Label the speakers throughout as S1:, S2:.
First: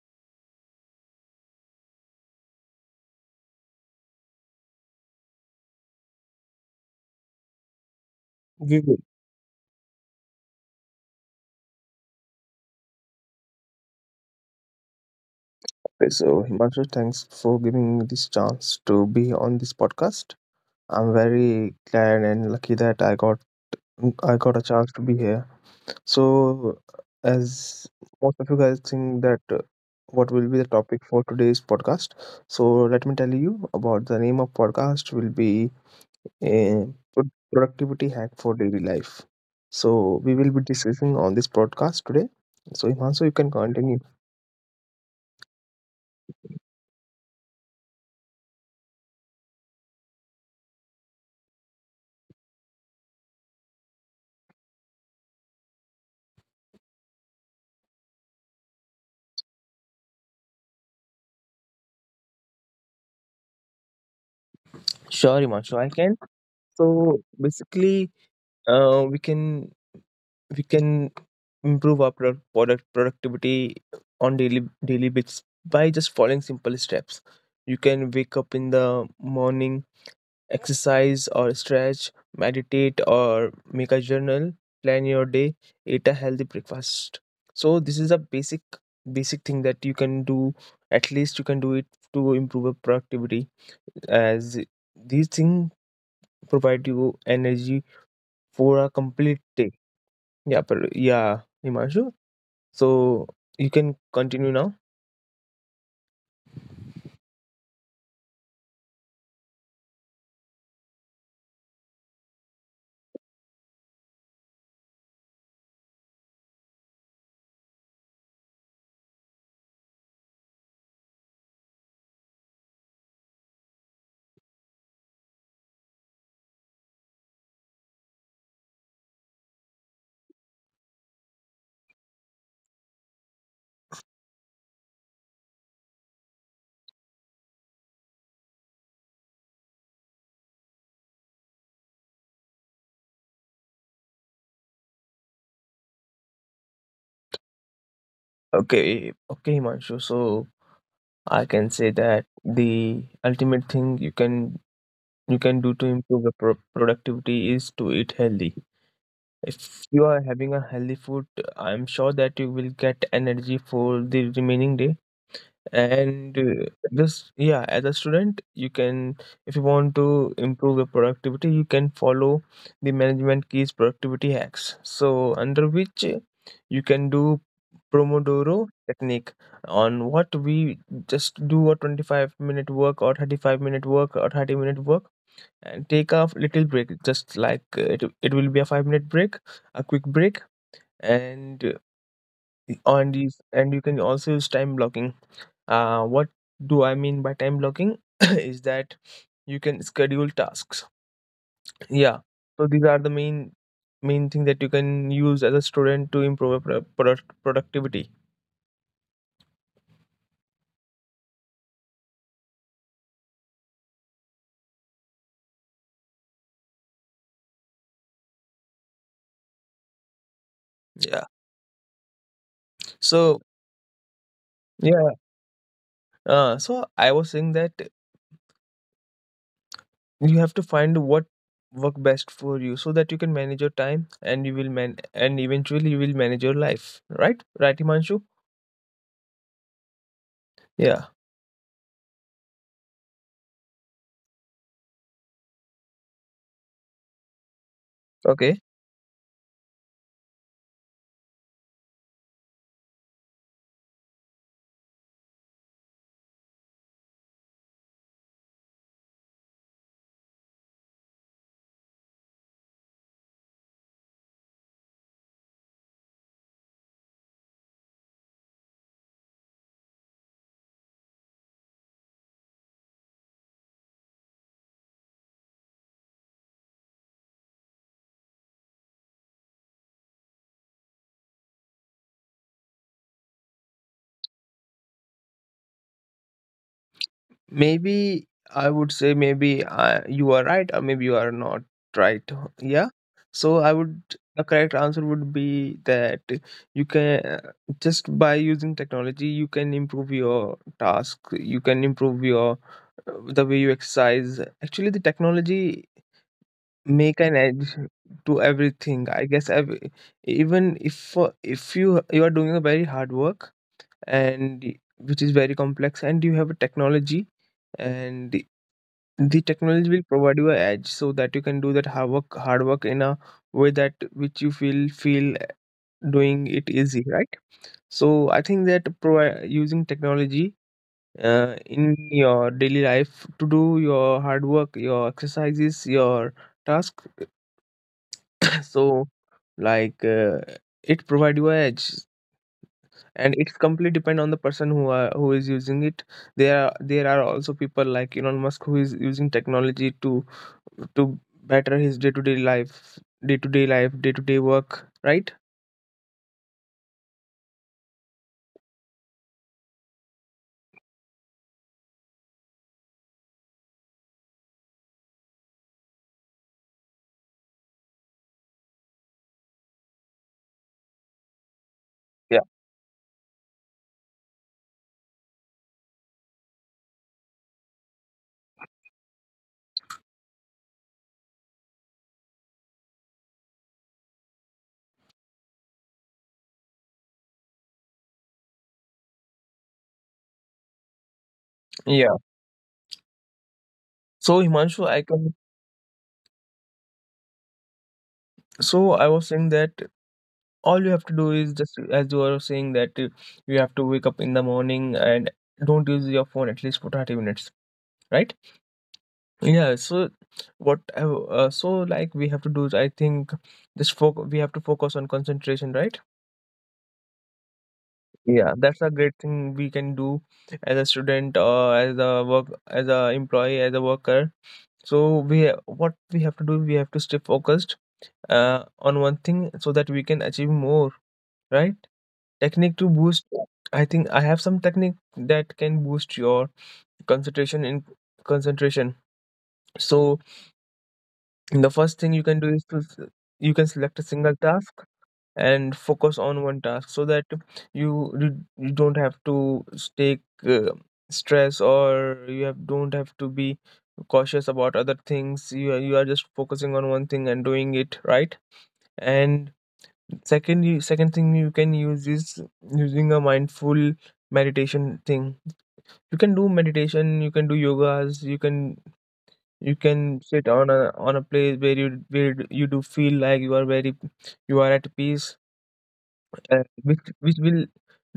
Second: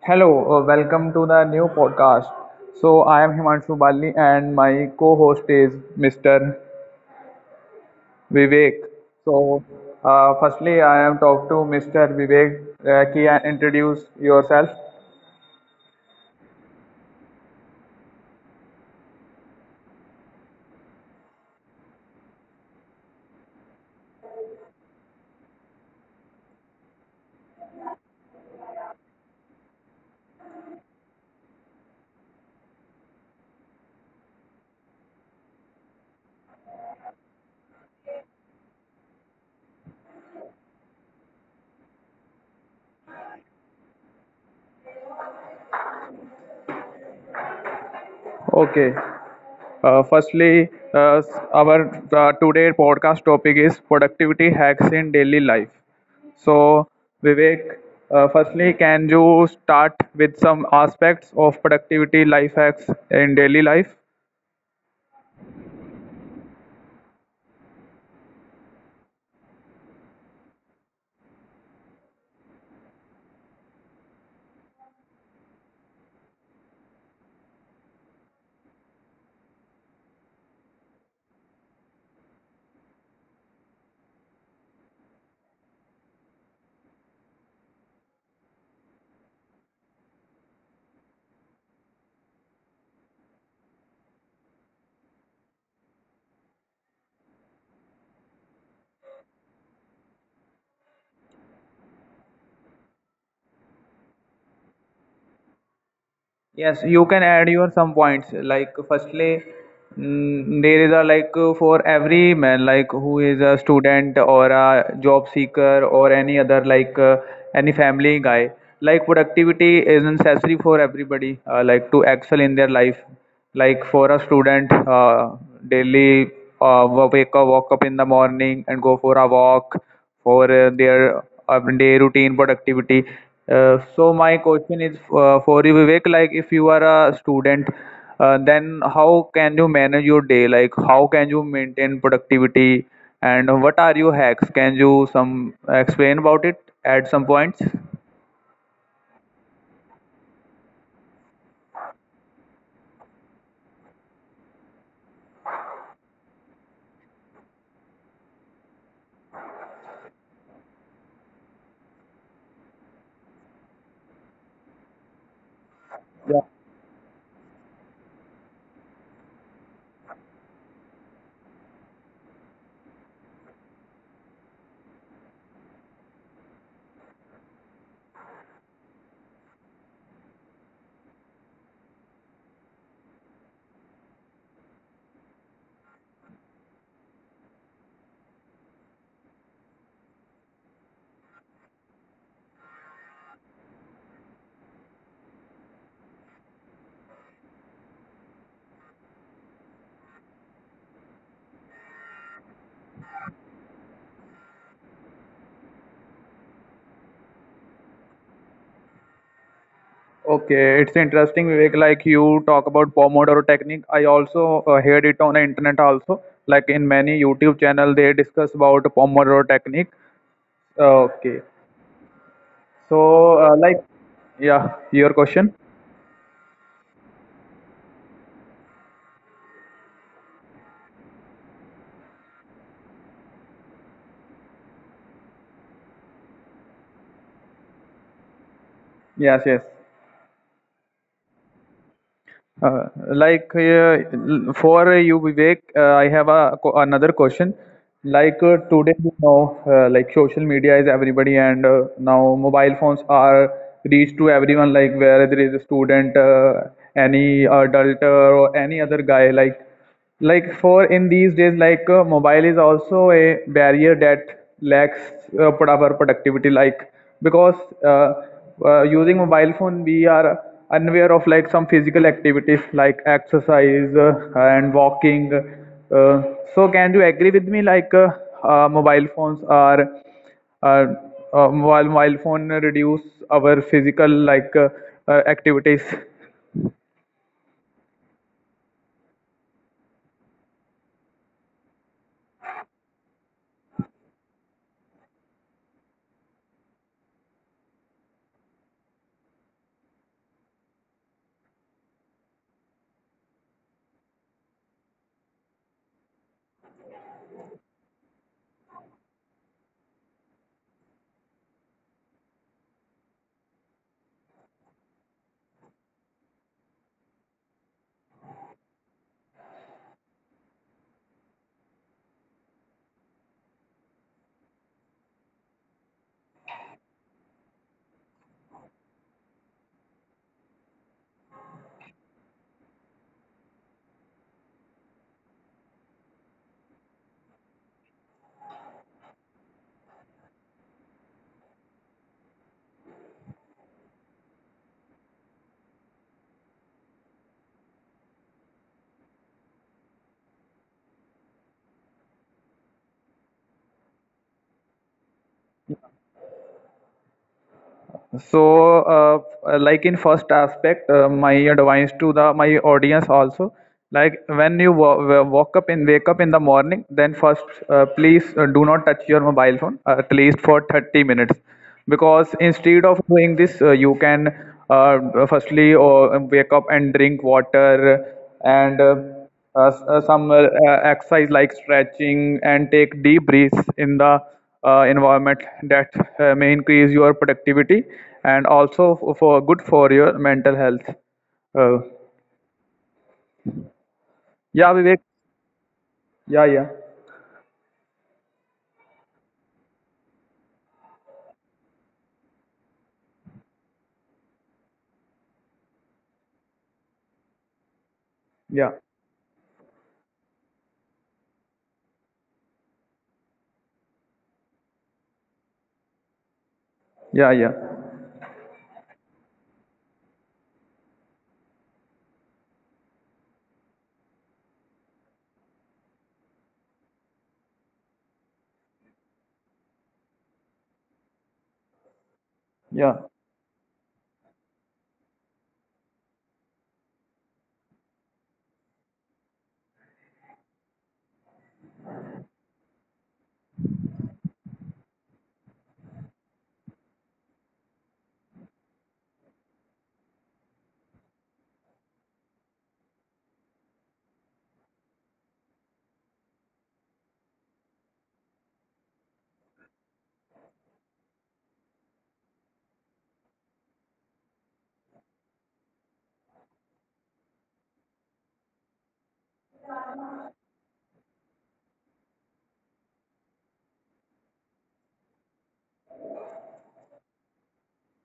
S1: Hello, welcome to the new podcast. So, I am Himanshu Bali and my co host is Mr.
S2: We
S1: Vivek.
S2: will.
S1: So, firstly, I am talk to Mr. Vivek. Can you introduce yourself?
S2: Okay, so Himanshu, thanks for giving me this chance to be on this podcast. I'm very glad and lucky that I got a chance to be here. So, as most of you guys think that what will be the topic for today's podcast, so let me tell you about the name of podcast will be a productivity hack for daily life. So we will be discussing on this podcast today. So Himanshu, you can continue.
S1: Okay. Firstly, our today podcast topic is productivity hacks in daily life. So, Vivek, firstly, can you start with some aspects of productivity life hacks in daily life?
S2: Sure, Himanshu, I can. So basically, uh, we can we can improve our productivity on daily bits by just following simple steps. You can wake up in the morning, exercise or stretch, meditate or make a journal, plan your day, eat a healthy breakfast. So this is a basic thing that you can do. At least you can do it to improve your productivity, as these things provide you energy for a complete day. Yeah, but yeah, Himanshu. So you can continue now.
S1: Yes, you can add your some points. Like firstly, there is a like for every man like who is a student or a job seeker or any other like any family guy. Like productivity is necessary for everybody. Like to excel in their life. Like for a student, daily wake up, walk up in the morning and go for a walk for their day routine productivity. So my question is for you, Vivek. Like, if you are a student, then how can you manage your day? Like, how can you maintain productivity? And what are your hacks? Can you some explain about it at some points?
S2: Okay, okay, Himanshu. So I can say that the ultimate thing you can do to improve the productivity is to eat healthy. If you are having a healthy food, I'm sure that you will get energy for the remaining day. And
S1: Yeah.
S2: this, yeah, as a student you can, if you want to improve your productivity, you can follow the management keys productivity hacks, so under which you can do pomodoro technique on what we just do a 25-minute work or 35-minute work or 30-minute work and take a little break. Just like it will be a 5-minute break, a quick break. And on these, and you can also use time blocking. What do I mean by time blocking is that you can schedule tasks. Yeah, so these are the main thing that you can use as a student to improve your productivity.
S1: Okay, it's interesting, Vivek. Like you talk about Pomodoro technique. I also heard it on the internet also. Like in many YouTube channel, they discuss about Pomodoro technique.
S2: Yeah,
S1: Okay.
S2: so
S1: So, like, yeah,
S2: yeah,
S1: your question.
S2: so I was saying that you have to find what work best for you, so that you can manage your time and you will man— and eventually you will manage your life, right, Himanshu?
S1: Yes, yes.
S2: Yeah,
S1: For you, Vivek, I have a another question. Like
S2: okay.
S1: today, you know, like social media is everybody, and now mobile phones are reached to everyone. Like whether there is a student, any adult, or any other guy, like. Like for in these days like mobile is also a barrier that lacks our productivity like because uh, using mobile phone we are unaware of like some physical activities like exercise and walking so can you agree with me like mobile phones are uh, mobile phone reduce our physical like activities.
S2: Maybe, I would say maybe you are right or maybe you are not right. Yeah. So I would— the correct answer would be that you can, just by using technology, you can improve your task. You can improve your, the way you exercise. Actually, the technology make an edge to everything. I guess every, even if you you are doing a very hard work and y- which is very complex and you have a technology, and the technology will provide you an edge so that you can do that hard work in a way that which you feel doing it easy, right? So I think that provi- using technology, in your daily life to do your hard work, your exercises, your task. So like, it provide you an edge, and it's completely depend on the person who is using it. There are also people like Elon Musk who is using technology to better his day to day life, day to day work, right?
S1: So, like in first aspect, my advice to the my audience also, like when you walk up and wake up in the morning, then first please do not touch your mobile phone at least for 30 minutes,
S2: Yeah,
S1: because instead of doing this, you can uh, firstly wake up and drink water and some exercise like stretching and take deep breaths in the environment that may increase your productivity and also for good for your mental health. Uh,
S2: yeah, so
S1: yeah,
S2: Himanshu, I
S1: Vivek.
S2: can—
S1: Yeah, yeah,
S2: so I was saying that all you have to do is just, as you are saying that you have to wake up in the morning and don't use your phone at least for 30 minutes, right?
S1: yeah,
S2: Yeah, so what I w- so like we have to do, is I think just foc- we have to focus on concentration, right?
S1: yeah, yeah,
S2: Yeah, that's a great thing we can do as a student, or as a work, as a employee, as a worker. So we ha- what we have to do, we have to stay focused on one thing so that we can achieve more, right? Technique to
S1: yeah,
S2: boost, I think I have some technique that can boost your concentration in concentration. So the first thing you can do is to s- you can select a single task and focus on one task, so that you you you don't have to s- take uh, stress, or you have don't have to be cautious about other things. You are just focusing on one thing and doing it right. And second thing you can use is using a mindful meditation thing. You can do meditation, you can do yogas, you can, you can sit on a place where you do feel like you are very, you are at peace. Which will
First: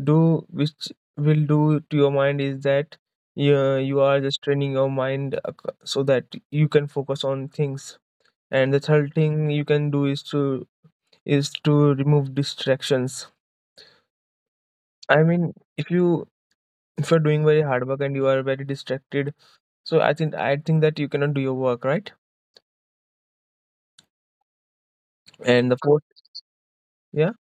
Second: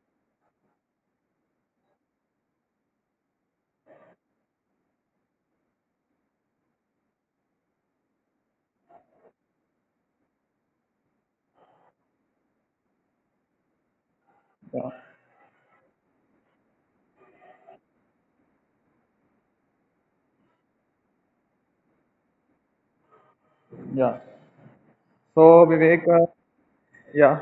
S2: do which will do to your mind is that you are just training your mind ac- so that you can focus on things. And the third thing you can do is to, is to remove distractions.
S1: yeah,
S2: I mean, if you, if you're doing very hard work and you are very distracted, so I think that you cannot do your work, right?
S1: yeah. So
S2: And the fourth,
S1: Vivek,
S2: yeah,
S1: yeah.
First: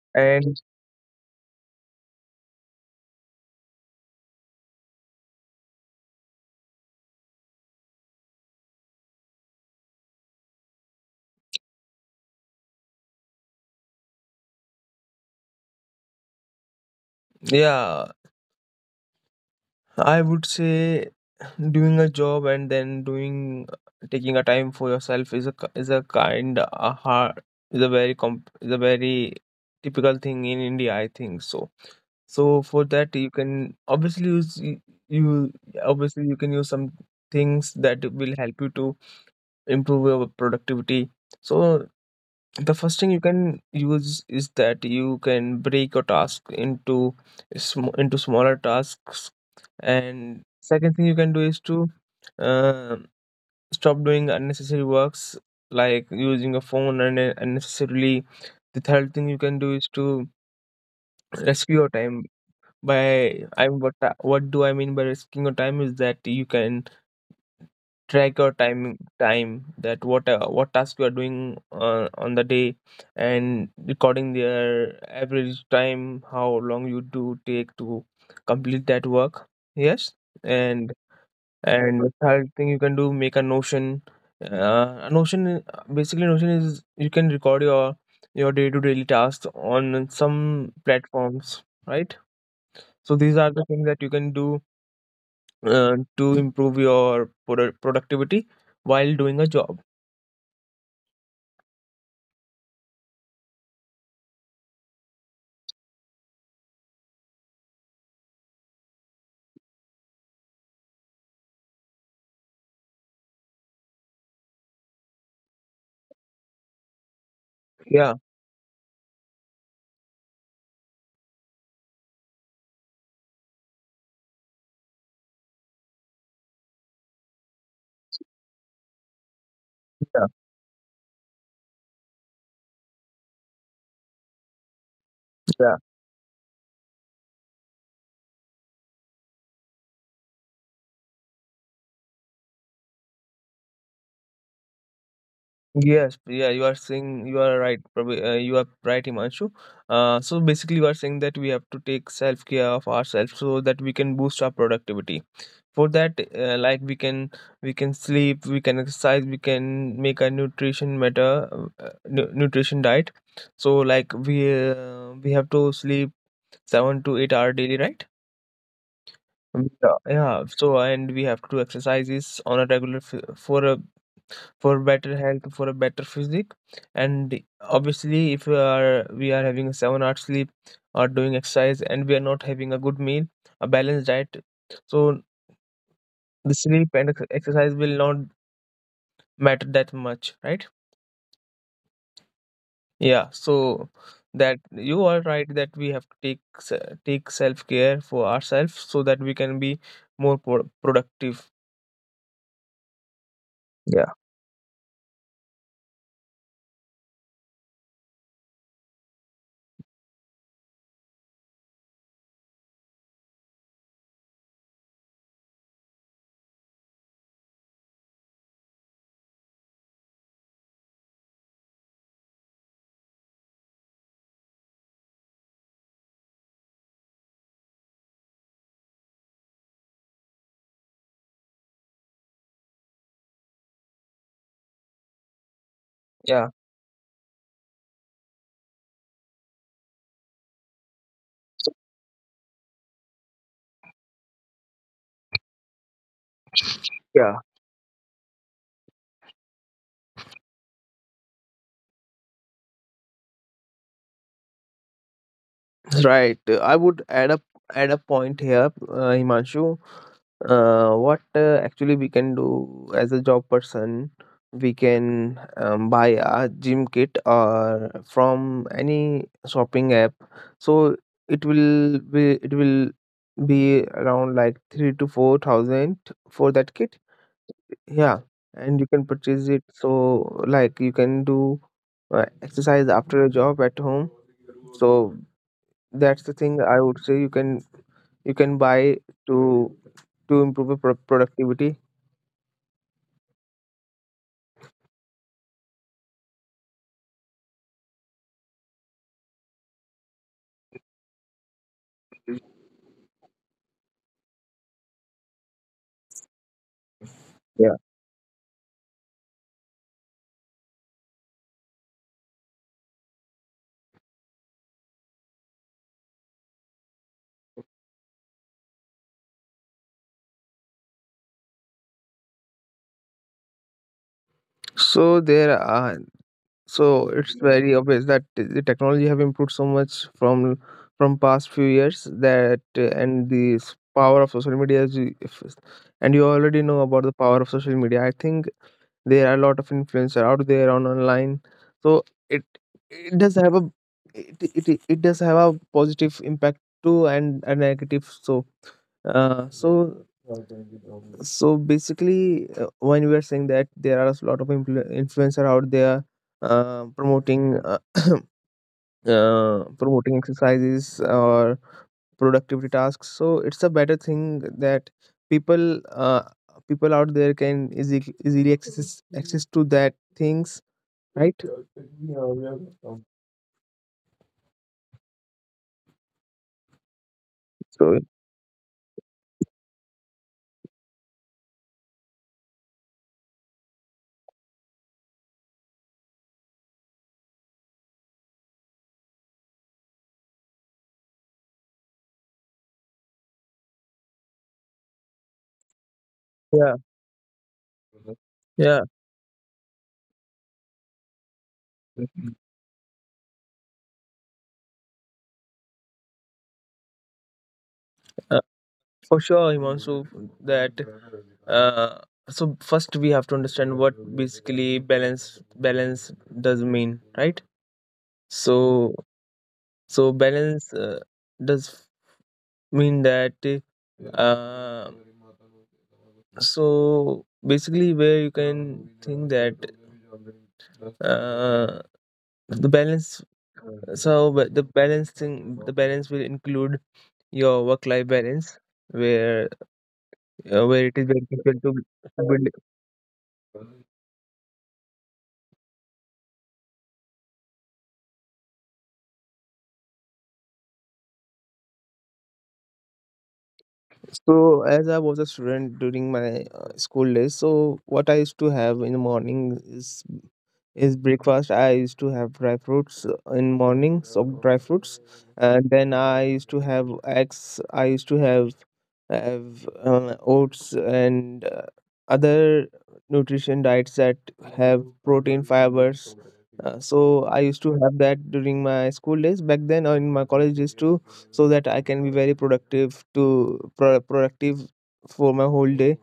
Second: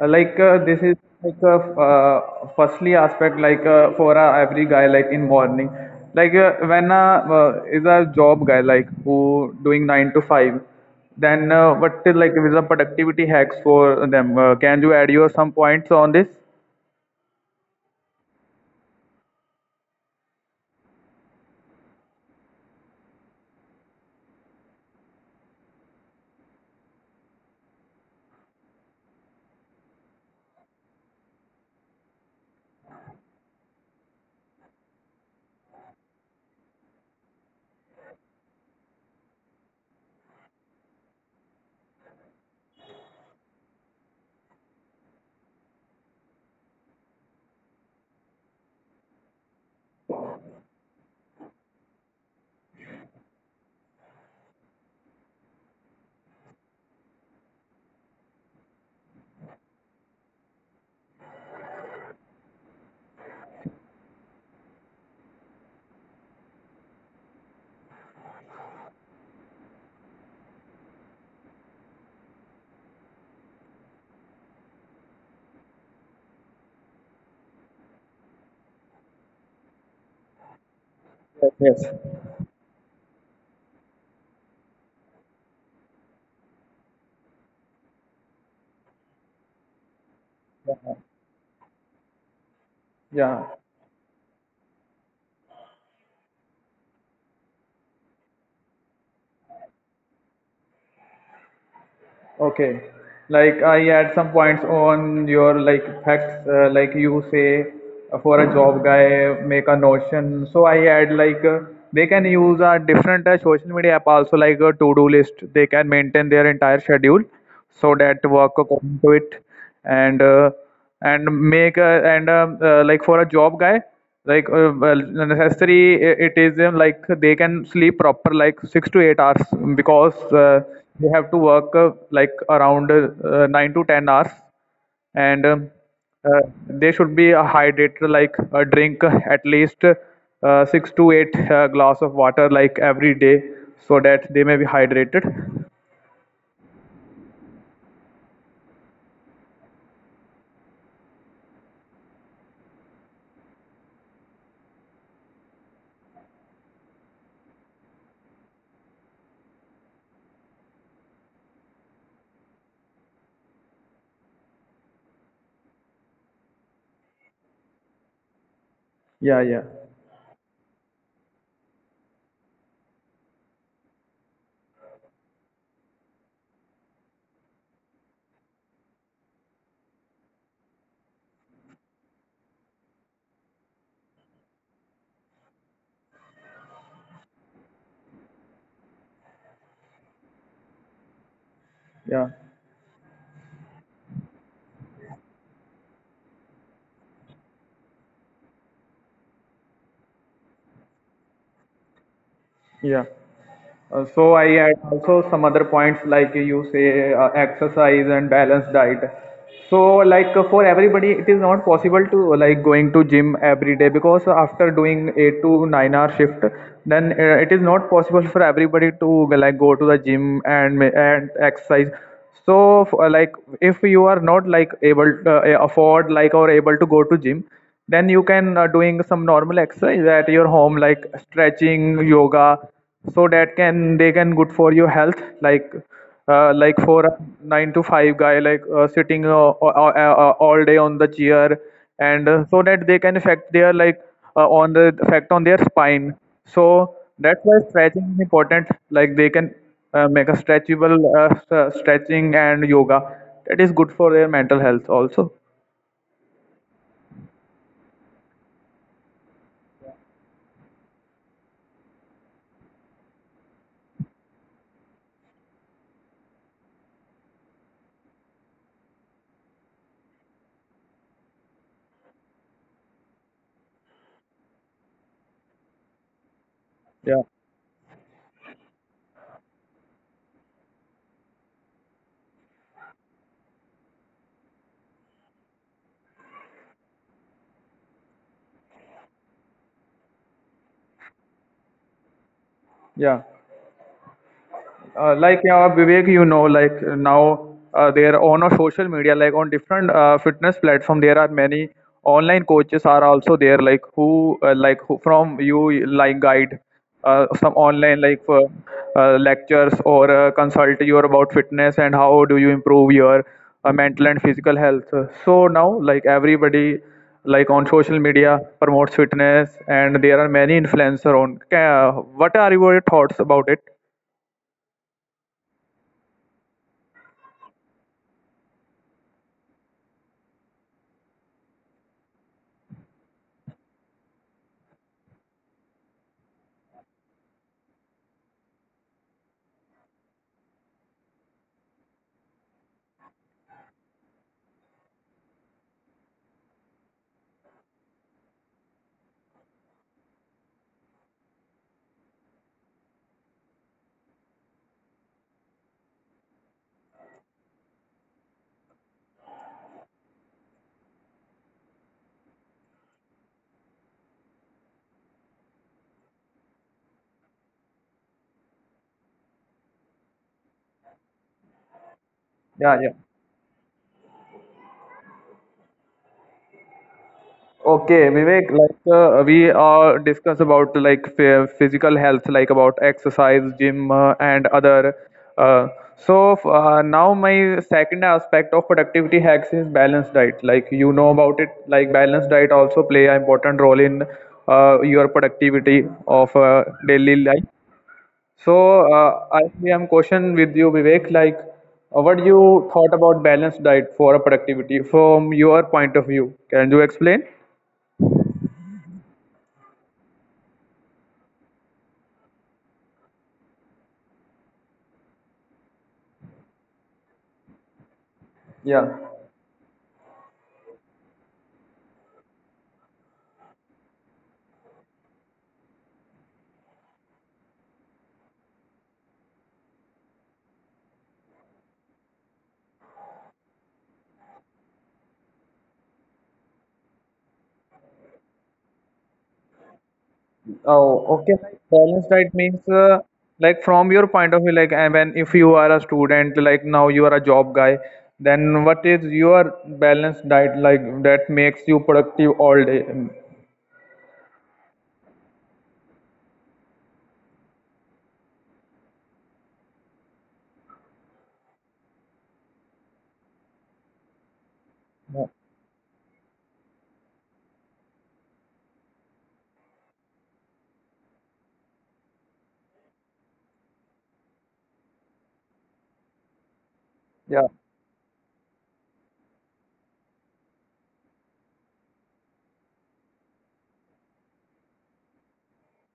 S1: Like
S2: and
S1: this is like a firstly aspect like for every guy like in morning like when is a job guy like who doing 9 to 5, then what is like is a productivity hacks for them? Can you add your some points on this?
S2: yeah, I would say doing a job and then doing, taking a time for yourself is a k- is a kind a hard, is a very comp, is a very typical thing in India, I think so. So for that you can obviously use y- you obviously you can use some things that will help you to improve your productivity. So the first thing you can use is that you can break your task into sm into smaller tasks. And second thing you can do is to uh, stop doing unnecessary works like using a phone and unnecessarily. The third thing you can do is to rescue your time by— I— what ta- what do I mean by risking your time is that you can track your time that what, what task you are doing on the day, and recording their average time, how long you do take to complete that work. Yes, and—
S1: Yes,
S2: and the
S1: yes.
S2: third thing you can do, make a Notion. A Notion, I- basically, Notion is you can record your day to daily tasks on some platforms, right? So these
S1: Yeah.
S2: are the things that you can do to improve your productivity while doing a job.
S1: Okay. Like I add some points on your like facts, like you say for a job guy make a notion. So I add like they can use a different social media app also like a to-do list. They can maintain their entire schedule so
S2: Yeah,
S1: that work according to it and uh, and make a, and like for a job guy like well, necessary it is like they can sleep proper like 6 to 8 hours because
S2: yeah,
S1: they have to work like around 9 to 10 hours and
S2: yeah.
S1: uh, they should be a hydrator like a drink at least 6 to 8 glass of water like every day so that they may be hydrated.
S2: Yes, yeah, you are saying you are right. Probably, you are right, Himanshu. So basically, you are saying that we have to take self care of ourselves so that we can boost our productivity. For that like we can, we can sleep, we can exercise, we can make a nutrition matter, nutrition diet. So like we, we have to sleep 7 to 8 hour daily, right?
S1: Yeah, yeah,
S2: Yeah, yeah. So, and we have to do exercises on a regular f- for a, for better health, for a better physique. And obviously if we are, we are having a 7 hour sleep or doing exercise, and we are not having a good meal, a balanced diet, so the sleep and ex- exercise will not matter that much, right?
S1: yeah,
S2: Yeah, so that— you are right that we have to take se- take self care for ourselves so that we can be more productive.
S1: yeah. Uh,
S2: Yeah,
S1: so I add also some other points like you say exercise and balanced diet. So like for everybody, it is not possible to like going to gym every day because after doing 8 to 9 hour shift, then it is not possible for everybody to like go to the gym and and exercise. So like if you are not like able to afford like or able to go to gym, then you can doing some normal exercise at your home like stretching, yoga so that can they can good for your health
S2: yeah,
S1: like for a nine to five guy like sitting all day on the chair and so that they can affect their like on the effect on their spine, so that's
S2: yeah.
S1: why stretching is important like they can make a stretchable stretching and yoga that is good for their mental health also.
S2: Right, I would add up, add a point here, Himanshu. What actually we can do as a job person, we can buy a gym kit or from any shopping app. So it will be around like 3 to 4 thousand for that kit.
S1: Yeah,
S2: Yeah, and you can purchase it. So like you can do exercise after a job at home. So that's the thing I would say you can, you can buy to to improve your productivity.
S1: yeah. Like yeah, Vivek, you know, like now there on a social media, like on different fitness platform, there are many online coaches are also there, like who from you like guide some
S2: Yeah,
S1: online like for, lectures or consult you about fitness and how do you improve your mental and physical health. So now like everybody like on social media promotes fitness and there are many influencer on. What are your thoughts about it?
S2: so there are— so it's very obvious that the technology have improved so much from past few years that and the s- power of social media is, if, and you already know about the power of social media, I think. There are a lot of influencer out there on online, so it does have a— it, it does have a positive impact too, and a negative. So so so basically when we are saying that there are a lot of influ- influencer out there promoting promoting exercises or productivity tasks, so it's a better thing that people, uh, people out there can easily access to that things, right?
S1: Yeah, yeah.
S2: So
S1: Okay, Vivek, like we discuss about like physical health, like about exercise, gym, and other. Uh, Now my second aspect of productivity hacks is balanced diet. Like you know about it, like balanced diet also play an important role in your productivity of
S2: yeah,
S1: daily life.
S2: yeah.
S1: So I am question with you, Vivek, like what you thought about balanced diet for productivity from your point of view. Can you explain?
S2: Uh, for sure, Himanshu, that uh, so first we have to understand what basically balance does mean, right? So
S1: Yeah.
S2: so balance does mean that uh, so basically where you can think that uh, the balance so but the balance thing the balance will include your work life balance where where it is
S1: Oh,
S2: very
S1: okay.
S2: difficult
S1: Like
S2: to
S1: balanced diet
S2: build.
S1: means like from your point of view, like and when if you are a student, like now you are a job guy, then what is your balanced diet like that makes you productive all day?
S2: So as I was a student during my school days, so what I used to have in the morning is breakfast. I used to have dry fruits in mornings, of dry fruits, and then I used to have eggs. I used to have oats and other nutrition diets that have protein, fibers. So I
S1: Yeah.
S2: used to have that during my school days back then, or in my college days too, so that I can be very productive, to productive for my whole day.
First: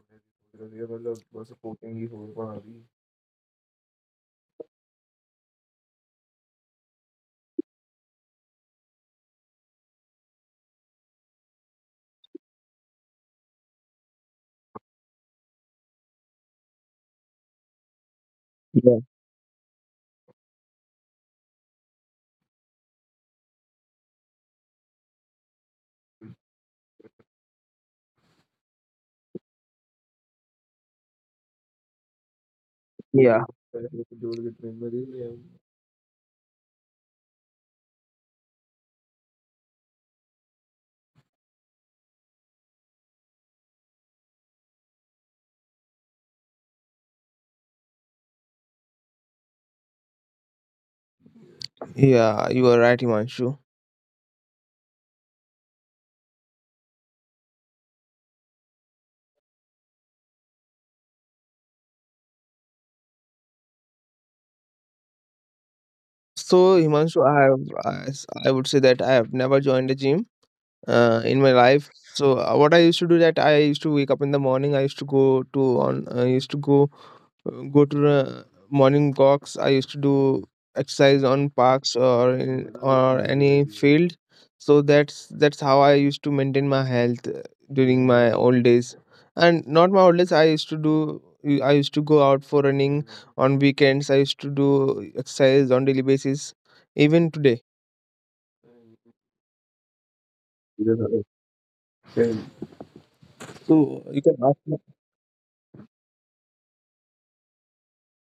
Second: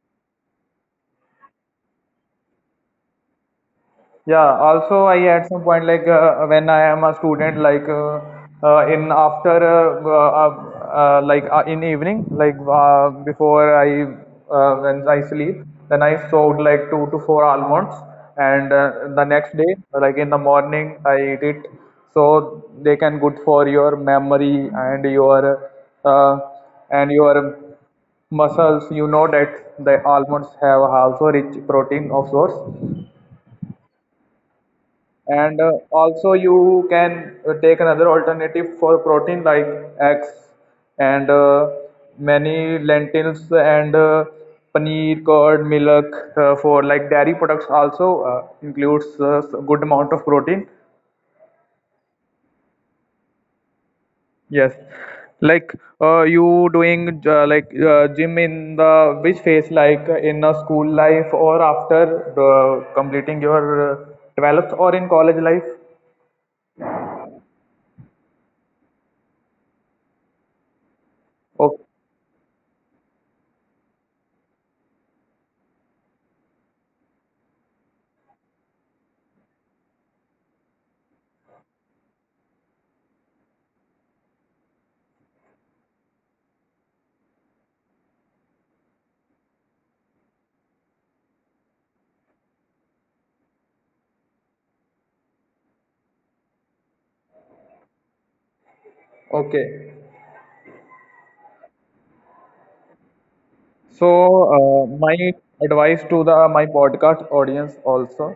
S1: Yeah, also I at some point like when I am a student like in after like in evening like before I when I sleep then I soak like two to four almonds and
S2: yeah
S1: the next day like in the morning I eat it so they can good for your memory uh, and your muscles. You know that the almonds have also rich protein of source.
S2: yeah
S1: And also, you can take another alternative for protein like eggs and many lentils and paneer, curd, milk. For like dairy products, also includes good amount of protein.
S2: yeah you are right, Himanshu.
S1: Yes, like you doing like gym in the which phase, like in a school life or after completing your 12th or in college life?
S2: So, Himanshu, have, I would say that I have never joined a gym in my
S1: Okay.
S2: life. So what I used to do, that I used to wake up in the morning. I used to go to on. I used to go to the morning walks. I used to do exercise on parks, or any field. So that's how I used to maintain my health during my old days. I used to do, I used to go out for running on weekends. I used to do exercise on daily basis, even today.
S1: Okay.
S2: So
S1: So,
S2: you can ask me.
S1: my advice to the my podcast audience also,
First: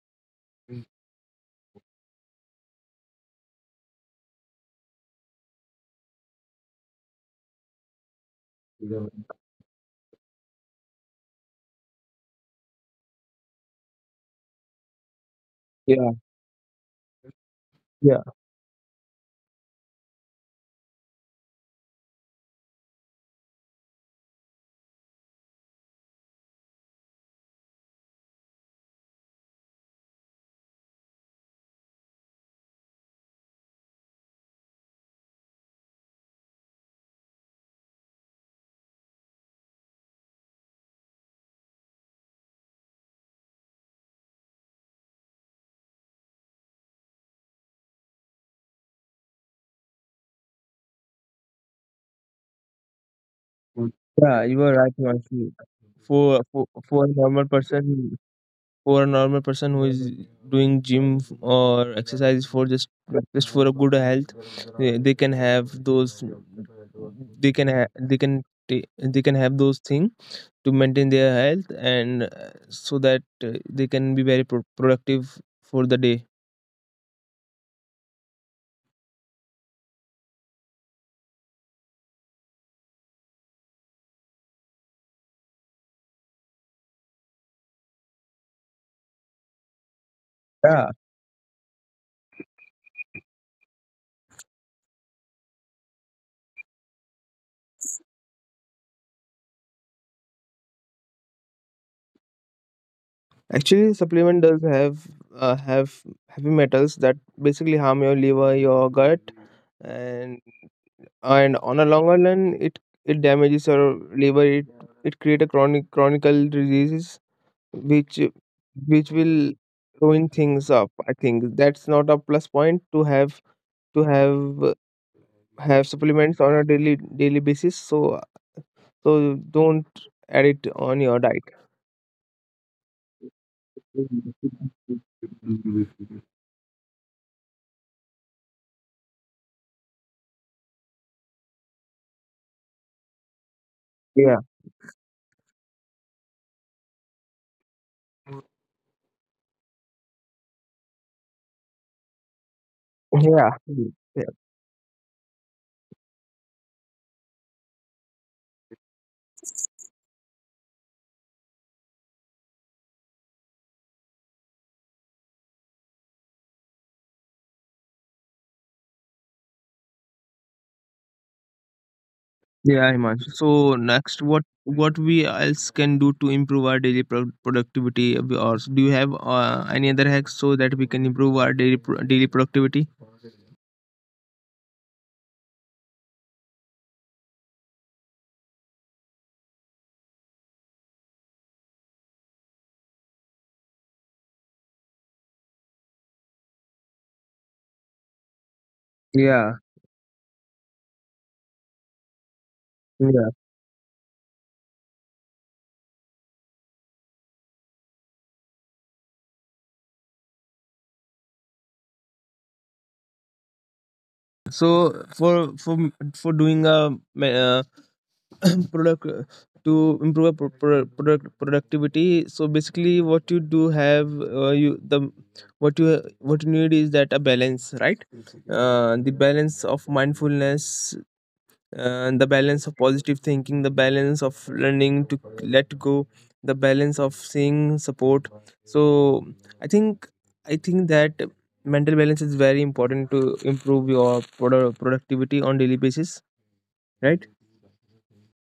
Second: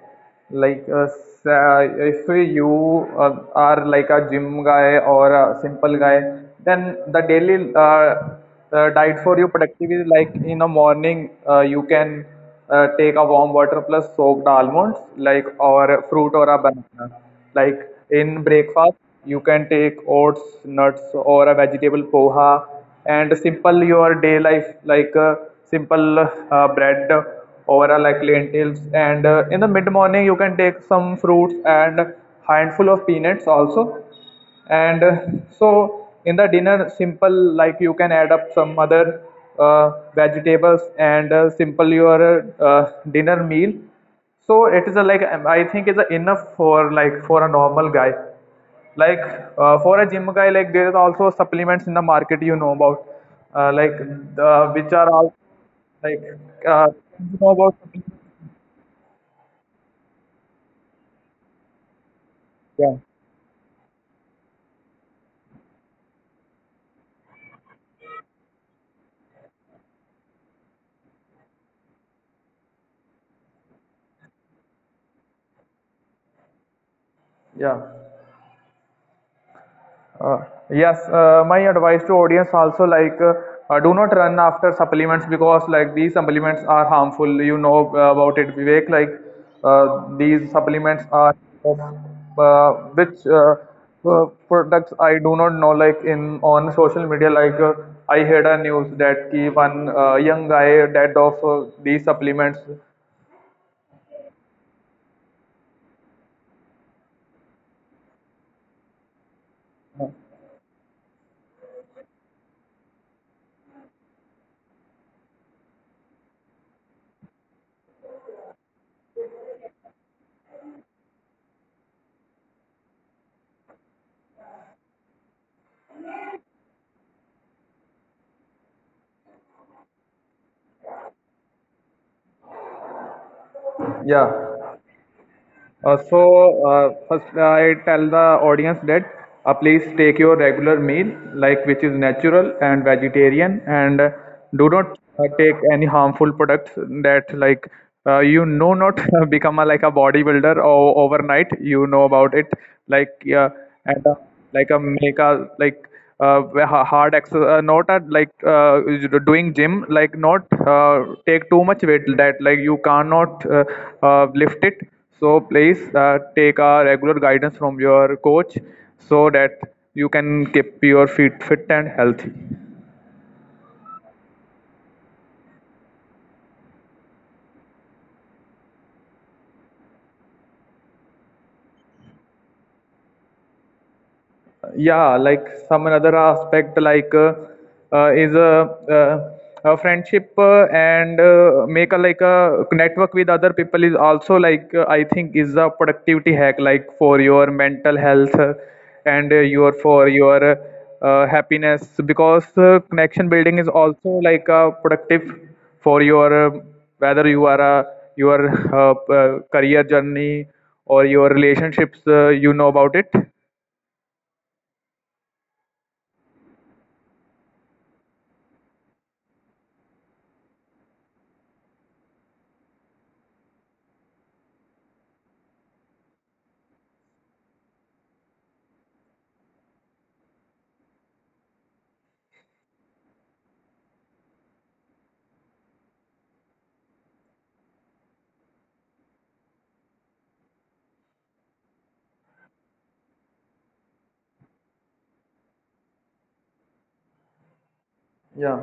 S1: like if you are like a gym guy or a simple guy, then the daily
S2: Yeah,
S1: diet for you productivity, like in the morning, you can take a warm water plus soaked almonds like or a
S2: yeah,
S1: fruit or a banana like
S2: yeah.
S1: in breakfast you can take oats, nuts or a vegetable poha and simple your day life like simple bread or like lentils and in the mid morning you can take some fruits and handful of peanuts also. And so in the dinner simple like you can add up some other vegetables and simple your dinner meal. So it is a, like I think it's a enough for like for a normal guy. Like for a gym guy like there is also supplements in the market. You know about like
S2: You are right,
S1: which are all
S2: Himanshu.
S1: like
S2: For for
S1: uh,
S2: for a
S1: you
S2: normal
S1: know about supplements.
S2: person, for a normal person who is doing gym, or exercise, for
S1: Yeah,
S2: just for a good health, they can have those. They can have they can they can have those things to maintain their health, and so that they can be very productive for the day.
S1: yeah. Uh, yes, my advice to audience also like do not run after supplements because like these supplements are harmful. You know about it, Vivek. Like these
S2: Yeah.
S1: supplements are of, which products I do not know. Like in on social media, like I heard a news that ki one young guy died of these supplements.
S2: Actually, supplement does have heavy metals that basically harm your liver, your gut, and and on a longer run, it damages your liver. It create a chronical diseases which which will ruin things up. I think that's not a plus point to to have have supplements on a daily basis. So so don't add it on your diet.
S1: Yeah. Uh, so, First I tell the audience that please take your regular meal, like which is natural and vegetarian, and
S2: Yeah.
S1: do not take any harmful products that like you know not become a, like a bodybuilder or overnight. You know about it, like yeah,
S2: Yeah. Mm.
S1: and
S2: Yeah.
S1: like a make a like hard exercise, not at like doing gym, like not take too much weight that like you cannot lift it. So please take a regular guidance from your coach so that you can keep your feet fit and healthy.
S2: Yeah, Himanshu. So next, what we else can do to improve our daily productivity? Of yours? Do you have any other hacks so that we can improve our daily productivity?
S1: Yeah, like some another aspect like uh, is a, uh, a friendship and make a like a network with other people is also like I think is a productivity hack like for your mental health and your
S2: Yeah.
S1: for your happiness because connection
S2: Yeah.
S1: building is also like a productive for your whether you are a your career journey or your relationships, you know about it.
S2: So for doing product to improve a productivity. So basically, what you do have you the what you need is that a balance, right? The balance of mindfulness and the balance of positive thinking, the balance of learning to let go, the balance of seeing support. So I think I think that mental balance is very important to improve your productivity on daily basis, right?
S1: Yeah.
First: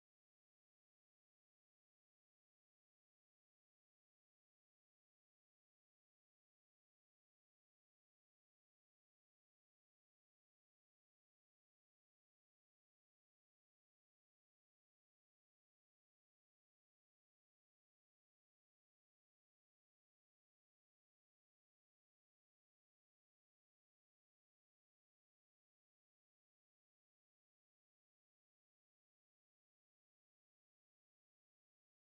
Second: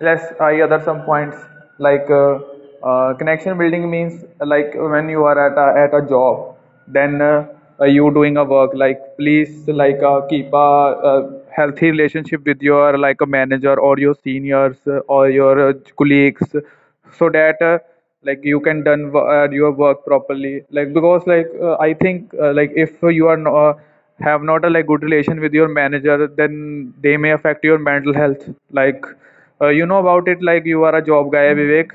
S1: let's I other some points like connection building means like when you are at a job then you doing a work, like please, like keep a, uh, healthy relationship with your like a manager or your seniors, or your colleagues so that, like you can done your work properly, like because like I think like if you are no, have not a like good relation with your manager, then they may affect your mental health. Like you know about it, like you are a job guy, Vivek.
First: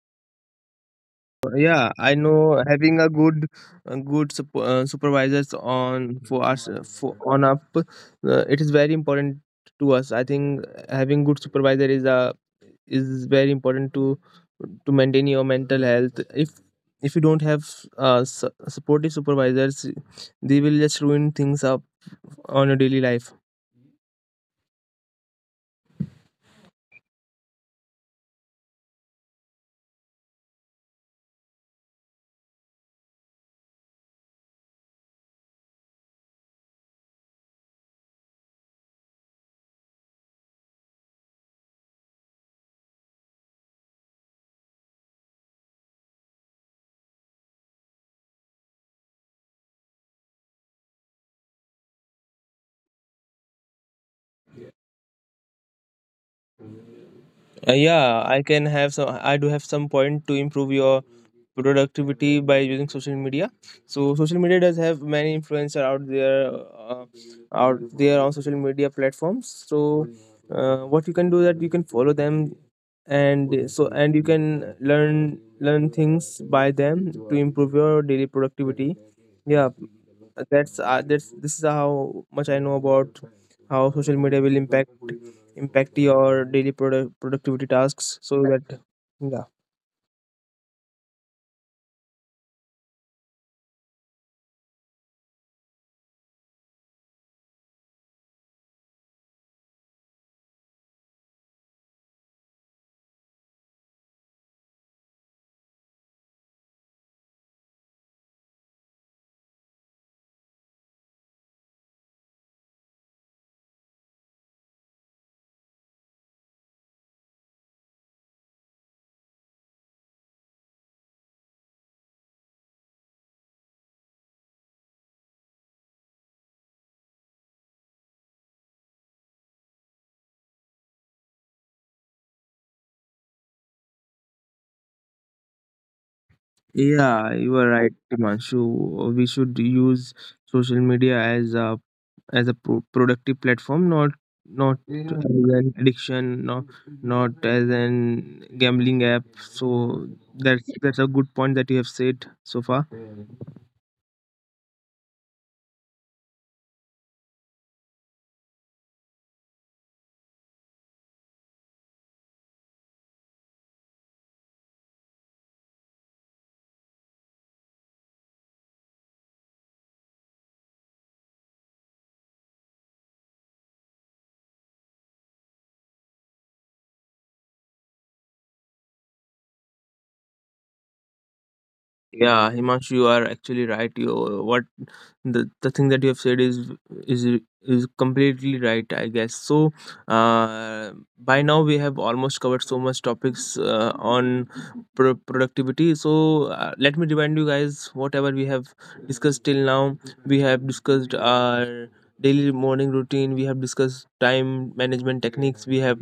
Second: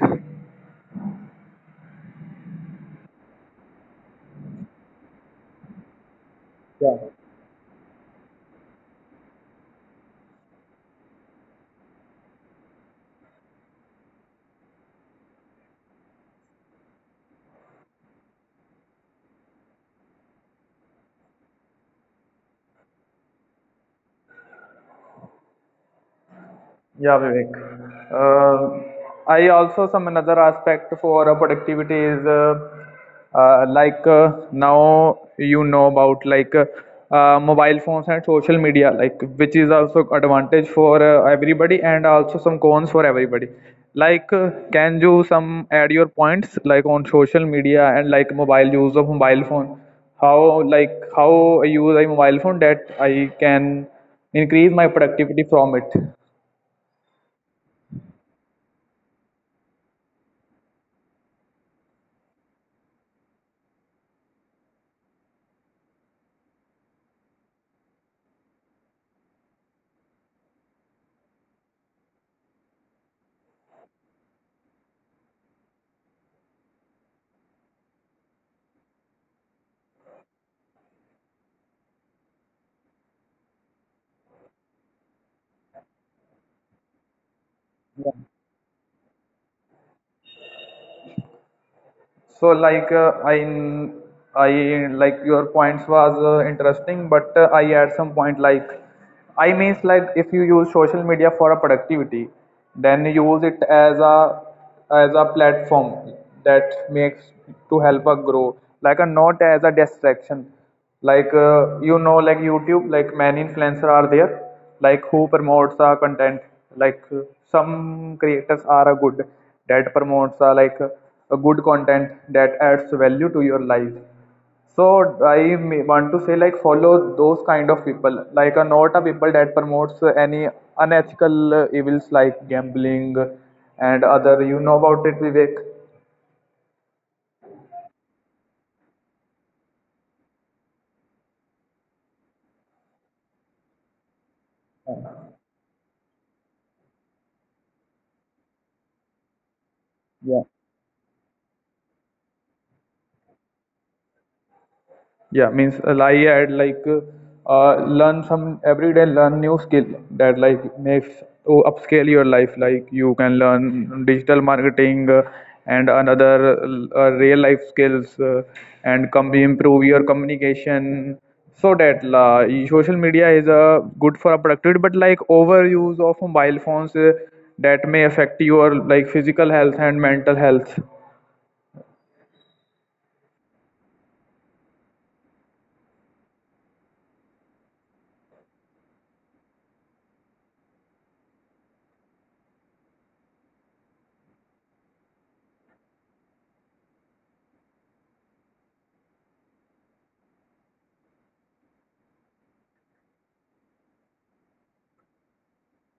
S2: Yeah, I know having a good supervisors on for us
S1: Yeah.
S2: for on up, it is very important to us. I think having good supervisor is a is very important to maintain your mental health. If you don't have supportive supervisors, they will just ruin things up on your daily life.
S1: Yeah, Vivek. I also some another aspect for productivity is like now you know about like mobile phones and social media, like which is also advantage for everybody and also some cons for everybody. Like, can you some add your points like on social media and like mobile use of mobile phone? How, like how I use a mobile phone that I can increase my productivity from it.
S2: Yeah, I can have some. I do have some point to improve your productivity by using social media. So social media does have many influencer uh, out there on social media platforms. So what you can do, that you can follow them, and so and you can learn learn things by them to improve your daily productivity. Yeah, that's this is how much I know about how social media will impact your daily productivity tasks, so that yeah.
S1: So like I like your points was interesting, but I add some point like I means like if you use social media for a productivity, then you use it as a platform that makes to help us grow, like a not as a distraction. Like you know, like YouTube, like many influencer are there like who promotes the content like some creators are a good that promotes, like a good content that adds value to your life. So I want to say like follow those kind of people, like a not a people that promotes any unethical evils like gambling and other, you know about it, Vivek.
S2: Yeah, you are right, Himanshu. We should use social media as a pro productive platform, not as an addiction, not as an gambling app. So
S1: Yeah.
S2: that's a good point that you have said so far.
S1: Yeah, means like I had like learn some every day, learn new skill that like makes to upscale your life. Like you can learn digital marketing and another real life skills, and come improve your communication. So that la social media is good for a productivity, but like overuse of mobile phones that may affect your like physical health and mental health.
S2: Yeah, Himanshu, you are actually right. You, the thing that you have said is is is completely right, I guess. So, uh, by now we have almost covered so much topics on productivity. So, let me remind you guys whatever we have discussed till now. We have discussed our daily morning routine. We have discussed time management techniques. We have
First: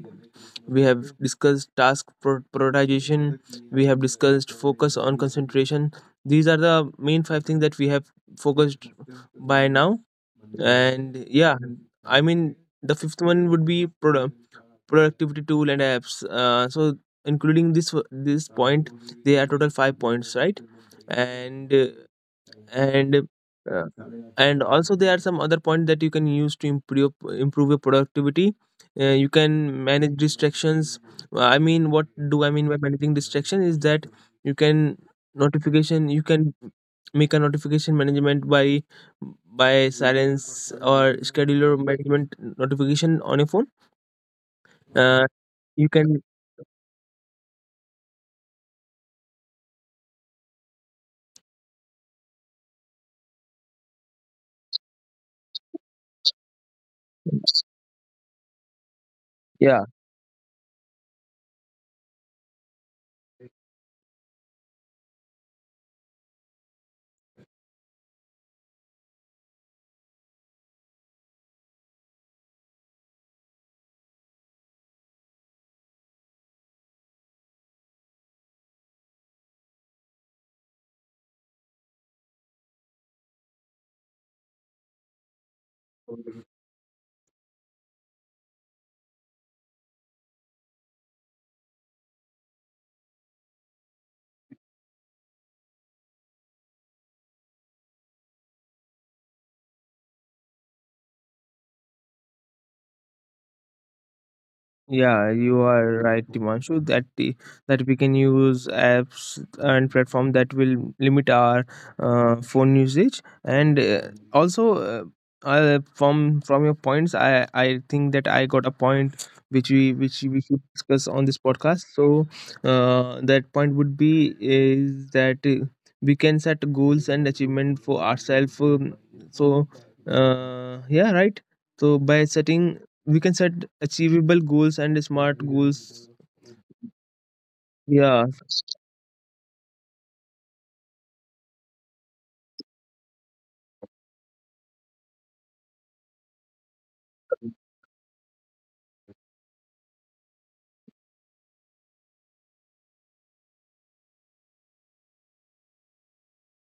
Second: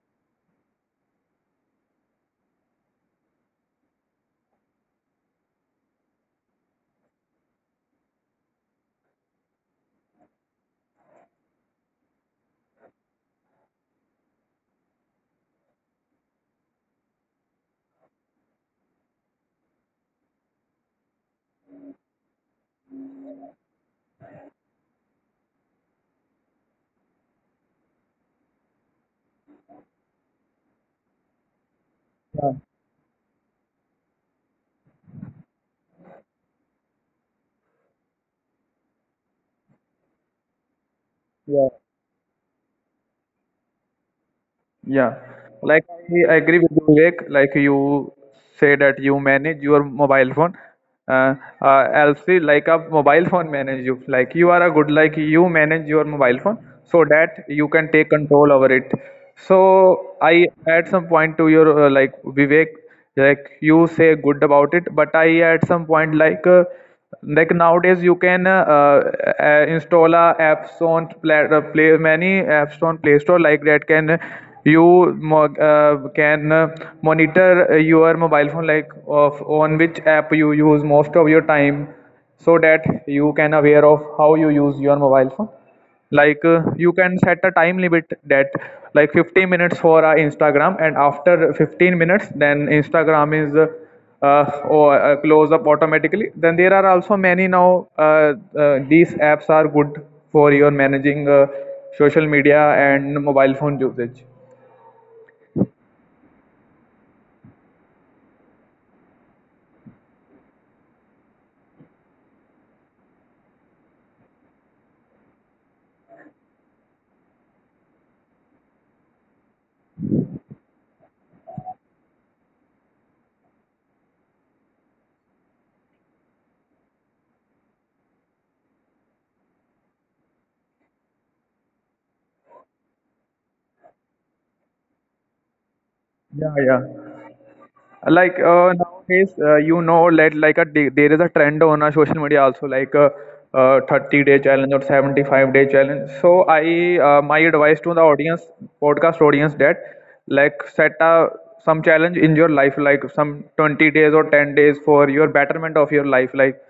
S2: we have discussed task prioritization, we have discussed focus on concentration. These are the main five things that we have focused by now. And yeah, I mean the fifth one would be productivity tool and apps. So including this point, they are total five points, right? And and uh, and also there are some other points that you can use to improve your productivity. You can manage distractions. I mean, what do I mean by managing distraction is that you can notification you can make a notification management by silence or scheduler management notification on your phone.
S1: Yeah,
S2: Uh,
S1: like
S2: you can
S1: I agree with you, Vivek. Like you say that you manage your mobile phone. Uh, Elsie, like a mobile phone manage you. Like you are a good, like you manage your mobile phone so that you can take control over it.
S2: yeah.
S1: So I add some point to your, like Vivek, like you say good about it, but I add some point like. Like nowadays you can install a apps on play many apps on play store like that can you mo- can monitor your mobile phone like of on which app you use most of your time, so that you can aware of how you use your mobile phone. Like you can set a time limit that like 15 minutes for Instagram, and after 15 minutes then Instagram is or close up automatically. Then there are also many now these apps are good for your managing social media and mobile phone usage.
S2: Yeah, you are right, Dimanshu. That we can use apps and platform that will limit our phone usage, and also from your points, I think that I got a point which we should discuss on this podcast. So that point would be is that we can set goals and achievement for ourselves. So yeah, right. So by setting, we can set achievable goals and smart goals.
S1: Yeah, yeah,
S2: Yeah,
S1: like nowadays you know that like a day, there is a trend on our social media also like a, 30-day challenge or 75-day challenge. So I my advice to the audience, podcast audience, that like set a some challenge in your life like some 20 days or 10 days for your betterment of your life, like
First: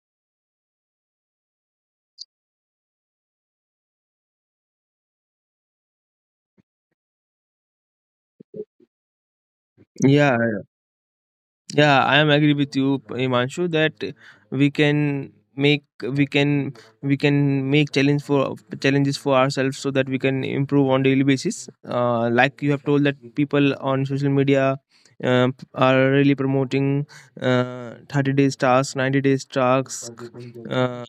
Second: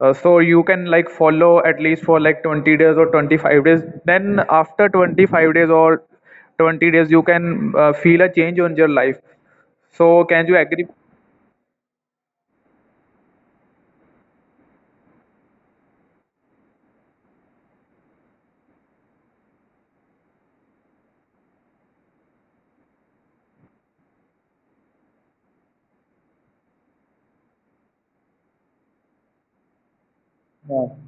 S1: so you can like follow at least for like 20 days or 25 days. Then after 25 days or 20 days you can feel a change on your life. So
S2: yeah,
S1: can you agree?
S2: yeah, I am agree with you, Imanshu, that we can make we can we can make challenges for ourselves so that we can improve on daily basis. Like you have told that people on social media uh, are really promoting 30 days tasks, 90 days tasks.
S1: Yeah,
S2: uh,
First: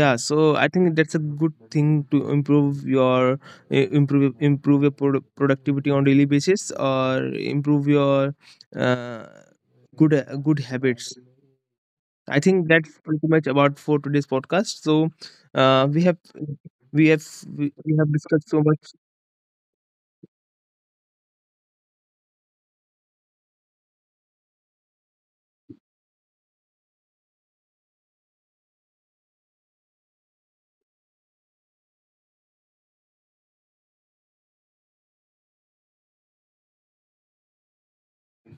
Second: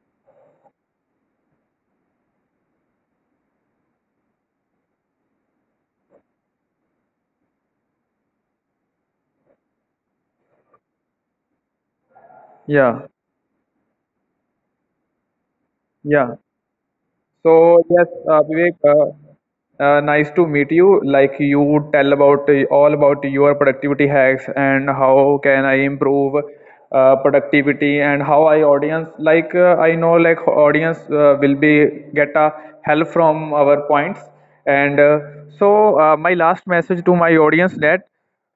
S2: yeah, so I think that's a good thing to improve your improve your productivity on daily basis, or improve your uh, good good habits. I think that's
S1: yeah,
S2: pretty much about for today's podcast. So we have
S1: yeah.
S2: we have we,
S1: So
S2: we
S1: yes,
S2: have discussed so
S1: Vivek,
S2: much.
S1: nice to meet you. Like you tell about all about your productivity hacks and how can I improve productivity, and how I audience like I know like audience will be get a help from our points. And so my last message to my audience that.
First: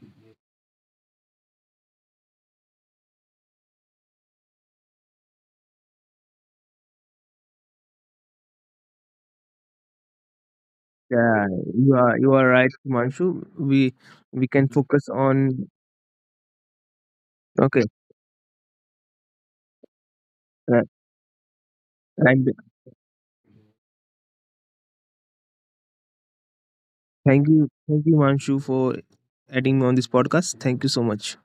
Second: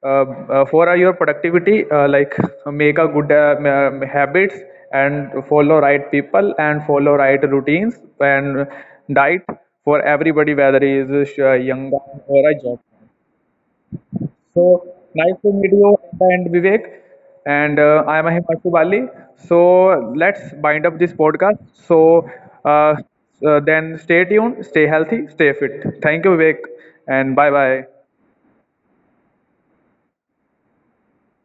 S1: uh, Four are your productivity, like make a good habits and follow right people and follow right routines and diet for everybody, whether he is
S2: Yeah,
S1: young
S2: you are
S1: or a
S2: right,
S1: job.
S2: Manshu. we we
S1: So
S2: can focus
S1: nice to
S2: on.
S1: meet you at the end, Vivek. And
S2: Okay.
S1: I am Himanshu Bali. So let's
S2: uh,
S1: bind up this podcast. So
S2: and
S1: uh, then stay tuned, stay healthy, stay fit. Thank you, Vivek. And
S2: Thank
S1: bye
S2: you,
S1: bye.
S2: thank you, Manshu, for adding me on this podcast. Thank you so much.